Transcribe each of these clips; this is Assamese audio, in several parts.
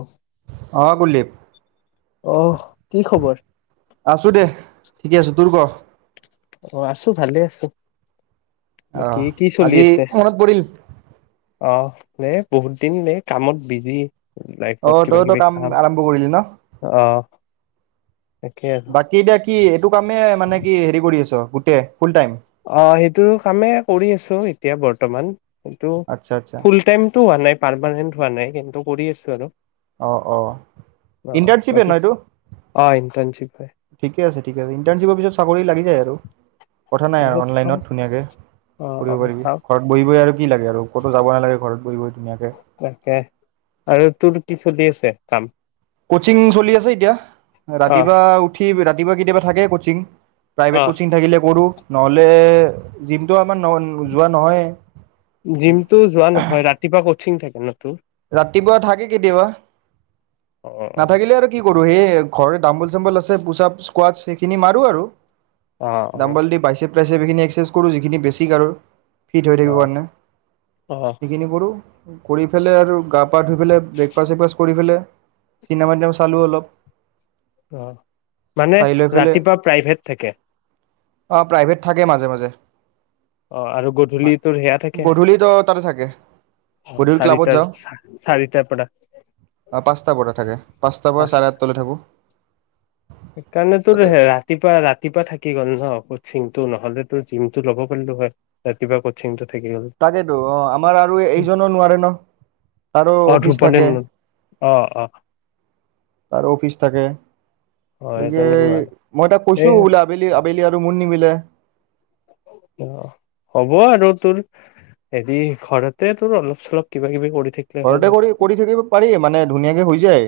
অ। অঁ কুলদীপ অঁ, কি খবৰ। আছোঁ দে, ঠিকে আছোঁ তোৰ ক। স অঁ, আজি মনত পৰিল অ নে, বহুত দিন নে কামত বিজি। লাইফত অঁ কিবা তই তো কিবি কাম আৰম্ভ কৰিলি ন, অ তাকে আৰু বাকী এতিয়া কি এইটো কামেই মানে কি হেৰি কৰি আছ গ কে অঁ সেইটো কামেই কৰি আছো এতিয়া বৰ্তমান। সেইটো আচ্ছা আচ্ছা ফুল টাইমটো হোৱা নাই। পাৰমানেন্ট হোৱা নাই, কিন্তু কৰি আছোঁ আৰু। অ অ অ ইণ্টাৰ্ণশ্বিপে বাকী ন এইটো, অ ইণ্টাৰ্ণশ্বিপ হয় ঠিকে আছে ঠিক আছে ইণ্টাৰ্ণশ্বিপৰ পিছত চাকৰি লাগি যায় আৰু। কথা নাই আৰু অনলাইনত ধুনীয়াকৈ অ অ কৰিব পাৰিবি চাওঁ ঘৰত বহিবই আৰু কি লাগে আৰু ক'তো যাব নালাগে ঘৰত বহি বহি। ধুনীয়াকৈ তাকে আৰু তোৰ কিছু দিছে কাম। কচিং চলি আছে এতিয়া। অ ৰাতি বা উঠি ৰাতিপুৱা কেতিয়াবা থাকে কচিং। অ প্ৰাইভেট কোচিং থাকিলে কৰো নহ'লে দি নটো আমাৰ যোৱা নহয় য়ে জিমটো যোবা নহয় ৰাতি পুৱা থাকে অন্যটো ৰাতিপুৱা থাকে কেতিয়াবা অহ কৰো সেই ঘৰৰে দাম্বোল চাম্বল আছে‌ পোছাক ইকুৱেডৰ মাৰি অ অ অ দাম্বল দি বাইছেপ বাইছেপখিনি এক্সাৰচাইজ কৰো যিখিনি বেছিক আৰু ফিট হৈ অ থাকিব কাৰণে অ অ সেইখিনি কৰোঁ কৰি ফেলে আৰু গাপ গা ধুই পেলে বেকফাষ্ট চেকফাষ্ট কৰিপেলে চিনেমা চালোঁ অলপ অ মানে ৰাতিপুৱা প্ৰাইভেট থাকে অহ প্ৰাইভেট থাকে মাজে মাজে অহ আৰু গধূলি তোৰ সেয়া থাকে গধূলিতো তাতে থাকে গধূলি ক্লাবত চাৰিটাৰ যাওঁ চাৰিটাৰ পৰা পাঁচটাৰ পৰা থাকে পাঁচটাৰ পৰা চাৰে পাঁচটা আঠটালৈ থাকো সেইকাৰণে তোৰ ৰাতিপুৱা ৰাতিপুৱা থাকি গ'ল নোহ থিমটো নহ'লে তো জিমটো ল'ব পাৰলো হয় ৰাতিপুৱা কচ্ছিংটোত তাকেতো অ আমাৰ আৰু এইজনো নোৱাৰে ন তাৰো অ অফিচ ধ্ৰুপদে থাকে অ অ তাৰো অফিচ থাকে অ গতিকে এজনে নোৱাৰে মই তাক কৈছো এই বোলে আবেলি আবেলি মোৰ নিমিলে অ হ'ব আৰু তোৰ হেৰি ঘৰতে তোৰ অলপ চলপ কিবা কিবি কৰি থাকিলে হ'ল ঘৰতে আৰু কৰি কৰি থাকিব পাৰি মানে ধুনীয়াকৈ হৈ যায়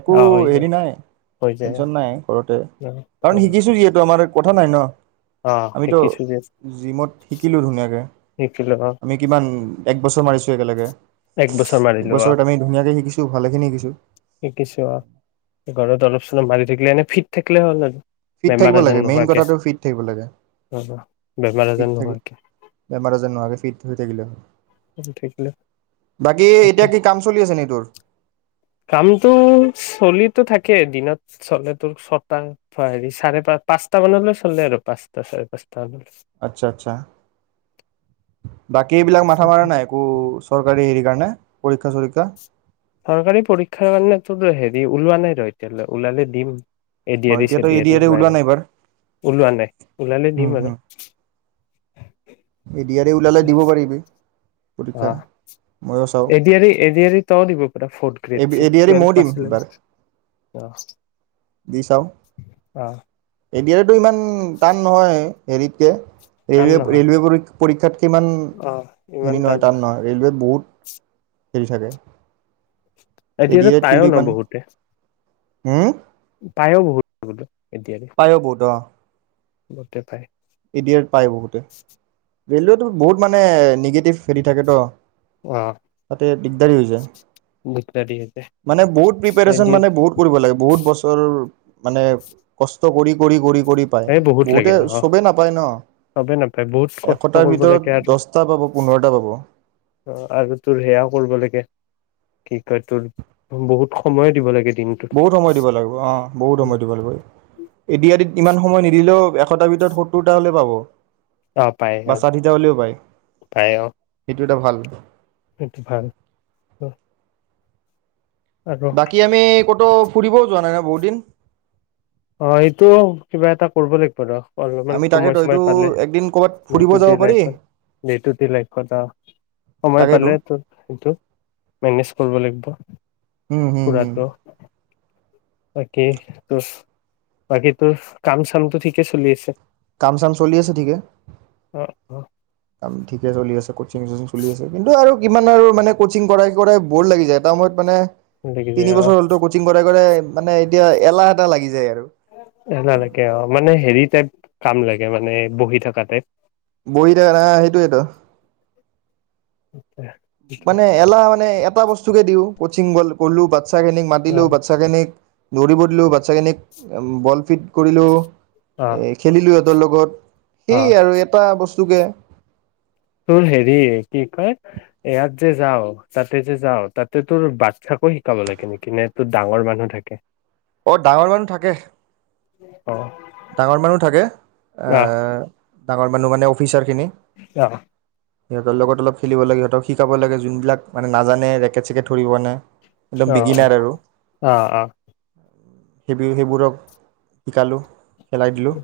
একো অ হৈ যায় হেৰি নাই হৈ যায় অ টেনচন নাই ঘৰতে কাৰণ অ শিকিছোঁ যিহেতু আমাৰ কথা নাই ন অ আমিটো শিকিছো যে জিমত শিকিলোঁ ধুনীয়াকে শিকিলো অ আমি কিবা এক্ত একবছৰ মাৰিছো একেলগে এক বছৰ মাৰিলো অ একবছৰত আমি ধুনীয়াকে শিকিছো ভালেখিনি শিকিছো শিকিছো অ ঘৰত অলপ চলপ মাৰি থাকিলে এনে ফিট থাকিলে হ'ল আৰু ফিট বেমাৰ থাকিব আজাৰ লাগে মেইন নোহোৱাকে কথাটো ফিট থাকিব লাগে অ বেমাৰ আজাৰ ফিট থাকিলে নোহোৱাকে বেমাৰ আজাৰ নোহোৱাকে ফিট হৈ থাকিলে হল বাকী অকে এতিয়া কি কাম চলি আছে নি তোৰ কামটো চলিতো থাকে দিনত চলে তোৰ ছটা হেৰি চাৰে প পাঁচটা মানলৈ চলে আৰু পাঁচটা চাৰে পাঁচটা। মানলৈ আচ্ছা, আচ্ছা। বাকী এইবিলাক মাথা মৰা নাই একো। [inaudible] চৰকাৰী [unintelligible] [unintelligible] পৰীক্ষা। চৰীক্ষা চৰকাৰী পৰীক্ষাৰ কাৰণে তোৰ, হেৰি ওলোৱা নাই। [unintelligible] হ'লে, ওলালে দিম। অ এডিয়াৰী এতিয়াতো এ ডি চেডিয়াৰী আৰ ই বা ওলোৱা নাই এনেকুৱা, এইবাৰ ওলোৱা নাই। ওলালে উম দিম হুম আৰু। এ ডি আৰ ই ওলালে দিব পাৰিবি পৰীক্ষা অ', ময়ো চাওঁ এডিয়াৰী এডিয়াৰী তয়ো দিব পাৰ, fourth A grade A D R E ময়ো টুৱেলভ দিম এইবাৰ পাছ। [unintelligible] দিচ চাওঁ। অ [unintelligible] টো ইমান টান নহয় এৰিতে ৰে টান নহয় ৰেলৱে প পৰীক্ষাত সিমান অ ইমান হেৰি নহয় ন টান নহয় ৰেলৱেত বহুত হেৰি থাকে এ ডি এতিয়াতো আৰ ই ত কিন্তু পায়ইও ন ইমান বহুতে পায়ো বহুত বো পায়ও বহত গোটেই পায় এডিয়েত পায় বহুতে ৰেলৱেত বহুত মানে নিগেটিভ হেৰি থাকে তো অ তাতে দিগদাৰী হৈ যায় দিগদাৰ দিয়ে মানে বহুত যে প্ৰিপৰেচন দিয়ে মানে বহুত কৰিব লাগে বহুত বছৰ মানে কষ্ট কৰি কৰি কৰি কৰি পায় এই বহুত লাগে বহুতে অ চবেই নাপায় ন চবে নাপায় বহুত কষ্ট এশটাৰ কৰিব লাগে ভিতৰত আৰু দহটা পাব পোন্ধৰটা পাব অ আৰু তোৰ সেয়াও কৰিব লাগে কি কয় তোৰ বহুত সময় দিব লাগে দিনটোত বহুত সময় দিব লাগিব অ বহুত সময় দিব লাগিব এডিআৰইত ইমান সময় নিদিলেও এশটাৰ ভিতৰত সত্তৰটা হ'লে পাব অ পায় বা অ ষাঠিটা পায় অ টা ভাল সেইটো ভাল আৰু বাকি আমি কত তো ফুৰিবও যোৱা নাই ন বহুত দিন অ এইটো কিবা এটা কৰিব লাগিব ৰ অলপমান আমি তাকেতো সময় সময় এইটো পালে একদিন ক'ৰবাত ডে ফুৰিব টু যাব ডে পাৰি লাইফত ডে টু ডে লাইফত সময় তাকেইতো পালে তো সেইটো মেনেজ কৰিব লাগিব উম হুম হুম ফুৰাটো বাকী তোৰ বাকী তোৰ কাম চামটো ঠিকে চলি আছে কাম চাম চলি আছে ঠিকে অ অ কাম ঠিকে চলি আছে ক চলি আছে কিন্তু আৰু কিমান আৰু মানে কচিং কৰাই কৰাই বৰ লাগি যায় এটা সময়ত মানে লাগিছে তিনি অ বছৰ হ'লতো কচিং কৰাই কৰাই মানে এতিয়া এলাহ এটা লাগি যায় আৰু শুনালৈকে অ মানে হেৰি টাইপ কাম লাগে মানে বহি থকা টাইপ বহি থকা না সেইটোৱেতো আা [unintelligible] মানে এলা মানে এটা বস্তু কে দিও কচিং গল'লো বাচ্ছাখিনিক অ মাতিলোঁ বাচ্ছাখিনিক খিনিক দৌৰিব দিলো বাচ্ছাখিনিক বল ফিট কৰিলো অ এ খেলিলো তৰ লগত অ সেই আৰু এটা বস্তু চুকীয়া [unintelligible] তোৰ হেৰি কি কয় ইয়াত যে যাও তাতে যে যাও তাতে তোৰ বাচ্ছাকো শিকাব লাগে নেকি নে তোৰ ডাঙৰ মানুহ থাকে অ ডাঙৰ মানুহ থাকে উম [inaudible] ডাঙৰ মানুহ থাকে এ আহ ডাঙৰ মানু কাৰণে অফিচাৰ অ সিহঁতৰ লগত অলপ খেলিব লাগে, সিহঁতক শিকাব লাগে যোনবিলাক মানে নাজানে ৰেকেট চেকেট ধৰিবানে। আহ অ আহ অ সেইবেলি সেইবোৰক শিকালোঁ খেলাই দিলোঁ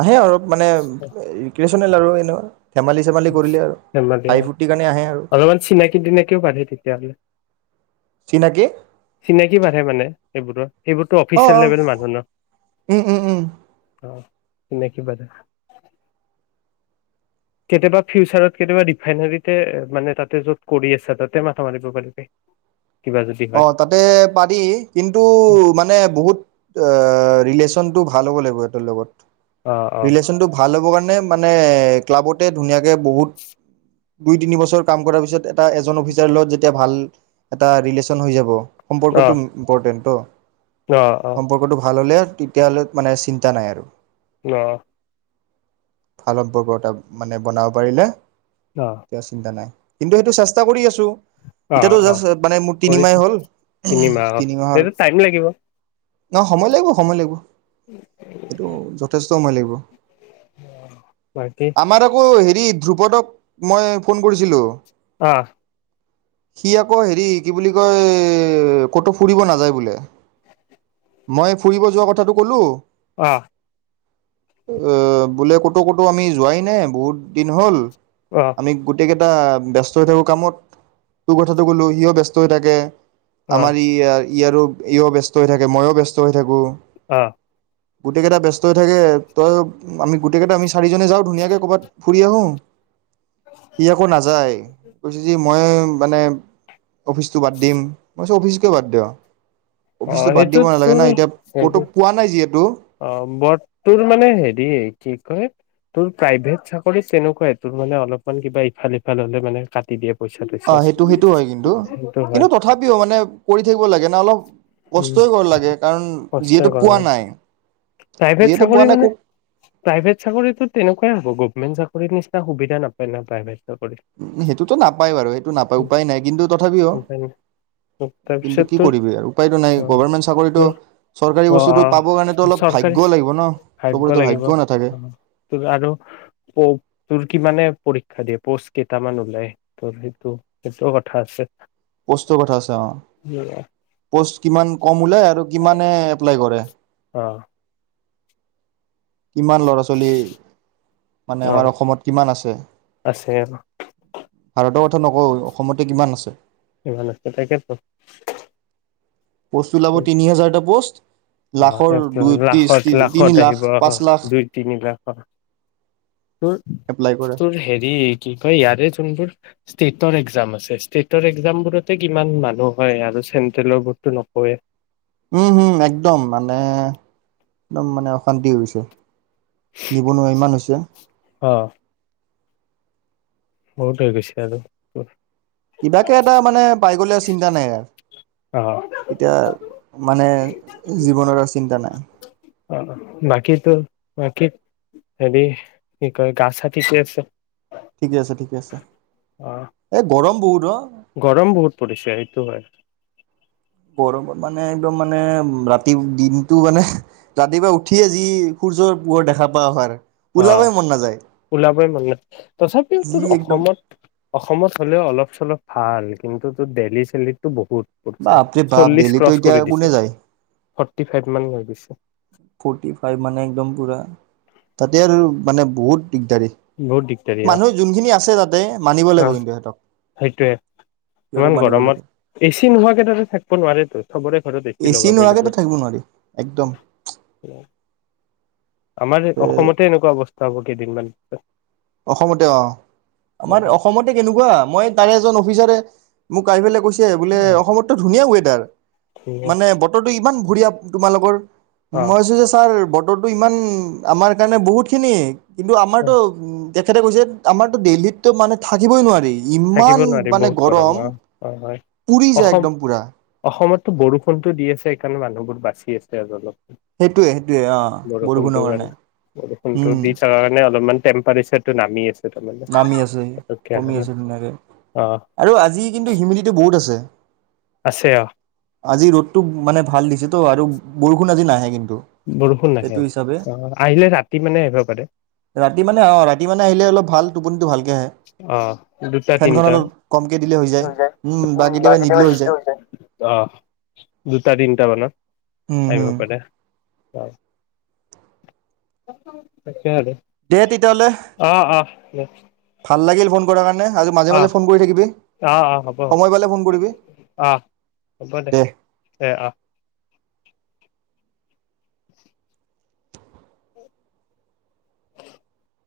আহে অলপ মানে নেল আৰু এনে [unintelligible] েম দে কাৰণে আহে আৰু অলপমান চিনাকি দিনাকিও বাঢ়ে তেতিয়াহলে চিনাকি [unintelligible] চিনাকি বাঢে মানে সেইবোৰত। সেইবোৰতো অ অফিচিয়েল অ লেভেল মানুহ ন? উম উম উম অ'। এনে কিবা এটা। কেতিয়াবা ফিউচাৰত কেতিয়াবা ৰিফাইনাৰীতে এ মানে তাতে য'ত কদি আছা, তাতে মাথা মাৰিব পাৰিবি। কিবা যদি হয় অ', তাতে পাদি, কিন্তু মানে বহুত এ ৰিলেছ চনটো ভাল হ'ব লাগিব, ইহটৰ লগত। [unintelligible] অ অ ৰিলেশ্যনটো ভাল হ'ব কান নে মানে, ক্লাবতে ধুনীয়াকে বহুত, দুই তিনি বছৰ কাম কৰা পিছত এটা এজন অফিচাৰ লগত যেতিয়া ভাল, এটা ৰেলেছ চন হৈ যাব। অ সম্পৰ্কটো ইম-ইম্পৰ্টেণ্ট অ'। অ অ সম্পৰ্কটো ভাল হ'লে। তেতিয়াহ'লে মানে চিন্তা নাই আৰু। অ' ফাল্পৰ্বতাপ মানে বনাব পাৰিলে! অ তিয়া চিন্তা নাই। কিন্তু, সেইটো চেষ্টা কৰি আছো। অ এতিয়াতো অ জাষ্ট মানে মোৰ কৰি তিনিমাহ চা। হ'ল তিনিমাহ। অ' সেইটো টাইম লাগিব। নহ সময় লাগিব, সময় লাগিব, এইটো, যথেষ্ট। চম লাগিব। বাকী আমাৰ আকৌ সি ৰি, ধ্ৰুপদক মই ফোন কৰিছিলো। অ' সি আকৌ হেৰি কি বুলি কয়, ক'তো ফুৰিব নাযায় বোলে। মই ফুৰিব যোৱা কথাটো ক'লো অ' অ' বোলে ক'তো ক'তো আমি যোৱাই নাই বহুত দিন হ'ল অ অ আমি গোটেইকেইত টা, ব্যস্ত হৈ থাকো কামত, তোৰ কথাটো ক'লো সিও ব্যস্ত। তই থাকে। আমাৰ ই, ই আৰু ইও ব্যস্ত হৈ থাকে, মইও ব্যস্ত হৈ থাকোঁ। অ'। গোটেই কেইটা ব্যস্ত হৈ থাকে, তই আমি গোটেই কেইটা আমি চাৰিজনেই যাওঁ ধুনীয়াকে ক'ৰবাত ফুৰি আহোঁ ই আকৌ নাযায়। কৈছো যে মই মানে অফিচটো বাদ দিম, মই কৈছো অফিচকৈ বাদ দিয়। অ অফিচতটো বাদ সেইটো দিব নালাগে তোৰ ন, এতিয়া ক'তো হেৰি পোৱা নাই যিহেতু। অ' বৰ তোৰ মানে হেৰি কি কয়? তোৰ প্ৰাইভেট চাকৰিত তেনেকুৱাই, তোৰ মানে অলপমান কিবা ইফাল সিফাল হলে মানে কাটি দিয়ে। পইচা চইচা অ' সেইটো সেইটো হয় কিন্তু, সেইটো হয় কিন্তু তথাপিও মানে কৰি থাকিব লাগে ন। অলপ উম কষ্টই কৰিব লাগে। কাৰণ কষ্ট যিহেতু কৰ পোৱা নাই। প্ৰাইভেট যিহেতু পোৱা চাকৰি নাই ক মানে? প্ৰাইভেট চাকৰিতো তেনেকুৱাই হব। গভমেন্ত চ চাকৰিৰ নিচিনা সুবিধা নাপায় ন, প্ৰাইভেট চাকৰিত। সেইটোতো নাপায় বাৰু সেইটো নাপায় সেইতো টো নাপায় বাৰু সেইতো নাপায়। উম, উপায় নাই কিন্তু তথাপিও? উপায় নাই। কিন্তু তাৰপিছত কি তোৰ কৰিবি আৰু উপায়তটো নাই অ' গভৰমেণ্ট চাকৰিতো তোৰ চৰকাৰী বস্তুতটো পাবৰ কা অ' চৰকাৰী ভাগ্য় লাগিব ভাগ্যও নাথাকে তোৰ আৰু তোৰ কি মানে পৰীক্ষা দিয়ে প'ষ্ট কেইটামান ওলাই ত' সেইটো সেইটোও কথা আছে পষ্টৰ কথা আছে অ পষ্ট কিমান কম ওলাই আৰু কিমানে এপ্লাই কৰে আহ কিমান ল'ৰা ছোৱালী মানে অ' আমাৰ অসমত কিমান আছে আছে ভাৰত ত নকওঁ অসমতে কিমান আছে ভাল তাই কেত [unintelligible] প'ষ্ট ওলাব তিনি হাজাৰটা প'ষ্ট আহ লাখৰ এক দুই ত্ৰিছ লাখত তিনি লাখত লাখ আহিব আহ পাঁচ লাখ দুই তিনি লাখত তোৰ এপ্লাই কৰে তোৰ হেৰি কি কয় ইয়াৰে যোনবোৰ ষ্টেটৰ এক্জাম আছে ষ্টেটৰ এক্জামবোৰতে কিমান মানুহ হয় আৰু চেন্ট্ৰেলৰ বৰ্তটো নো হয় উম হম একদম মানে একদম মানে অশান্তি হৈছে নিবনুৱা ইমান হৈছে বহুতেই গৈছে আৰু কিবাকে এটা মানে পাই গলে আছে চিন্তা নাই আৰু অ' এতিয়া মানে জীৱনৰ আৰু চিন্তা নাই অ বাকীতো বাকীত হেৰি কি কয় গা চাটিচে আছে ঠিকে আছে ঠিকে আছে অ' এই গৰম বহুত অ গৰম বহুত পৰিছে সেইটো হয় গৰমত মানে একদম মানে ৰাতি দিনটো মানে ৰাতিপুৱা উঠিয়ে যি সূৰ্যৰ পোহৰ দেখা পোৱা হয় অ ওলাবই মন নাই তথাপিও যি তোৰ একদম অসমত অসমত হ'লেও অলপ চলপ ভাল কিন্তু ত ডেইেলি চেলিতটো বহুত পৰিছে বাপ্ৰেবাপ বাপ্রেবাপ চল্লিশ দিল্লীটো এতিয়া কোনে যায় থটি ফাইভ মান হৈ গৈছে [unintelligible] ফৰ্টি ফাইভ মানে একদম পুৰা তাতে আৰু মানে বহুত দিগদাৰী বহুত দিগদাৰি অ'। মানুহ যোনখিনি আছে তাতে মানিব লাগিব অ', কিন্তু সিহঁতক সেইটোৱে। সিহঁতক ইমান মানিব লাগিব গৰমত এ চি নোহোৱাকে তাতে থাকিব নোৱাৰেটো। চবৰে ঘৰত এচি এ চি লগাবই নোহাকৈেয়ে লাগে। টো থাকিব নোৱাৰি। একদম। আমাৰ এ অসমতে এনেকুৱা অৱস্থা। বহুত কেইদিন মান অসমতে অ'। আমাৰ হ'ব অসমতে কেনেকুৱা। মই তাৰে এজন অফিচাৰে, মোক আহি পেলাই কৈছে। এই বোলে অ অসমতো ধুনীয়া ৱে দাল। ঠিক মানে বতৰটো ইমান বঢ়িয়া। তোমালোকৰ মইছো যে ছাৰ বৰ ৰ'দটো ইমান, আমাৰ কাৰণে বহুত খিনি। কিন্তু অ আমাৰটো উ তেখেতে কৈছে আমাৰতো দেলহিতটো মানে থাকিবই নোৱাৰি। থাকিব ইমান নোৱাৰি মানে বহুত গৰম, অ অ হয় পুৰি যায় একদম পুৰা! টো বৰষুণতো দি আছে, এইকাৰণে মানুহবোৰ বাচি আছে আৰু অলপ। হেতুৱে, হেটুৱে অ' বৰষুণটোৰ বৰষুণৰ কাৰণে, বৰষুণটো উম। দি থকা কাৰণে অলপমান টেম্পাৰেচাৰটো নামি আছে। [unintelligible] মানে নামি [unintelligible] আছে পতককে আহা কমি নাই। [unintelligible] আৰু আজি কিন্তু হিউমিদিটি বহুত আছে। আছে অ আজি ৰ'দটো মানে ভাল দিছিল। ত আৰু বৰষুণ আজি নাহে কিন বৰষুণ [unintelligible] নাহে এইটো আজি। হিচাবে, অ আহিলে ৰাতি মানে আহিব পাৰে ৰাতি মানে অ', ৰাতি মানে আহিলে অলপ ভাল। টোপনিটো ভাল অ', দুটা তিনটা, [unintelligible] যায়, উম, বা কেতিয়াবা তিনটা বাজি যায়, অহ, দুটা তিনটা মানত। উম আহিব হুম পাৰে। হয়। [unintelligible] দে [unintelligible] তেতিয়াহ'লে অ', অহ, ভাল লাগিল [unintelligible] ফোন কৰা কাৰণে আৰু মাজে মাজে ফোন কৰি থাকিবি, অ অ হ'ব হ'ব সময় পালে ফোন কৰিবি, অ হ'ব দে দেহ। দে অ [inaudible]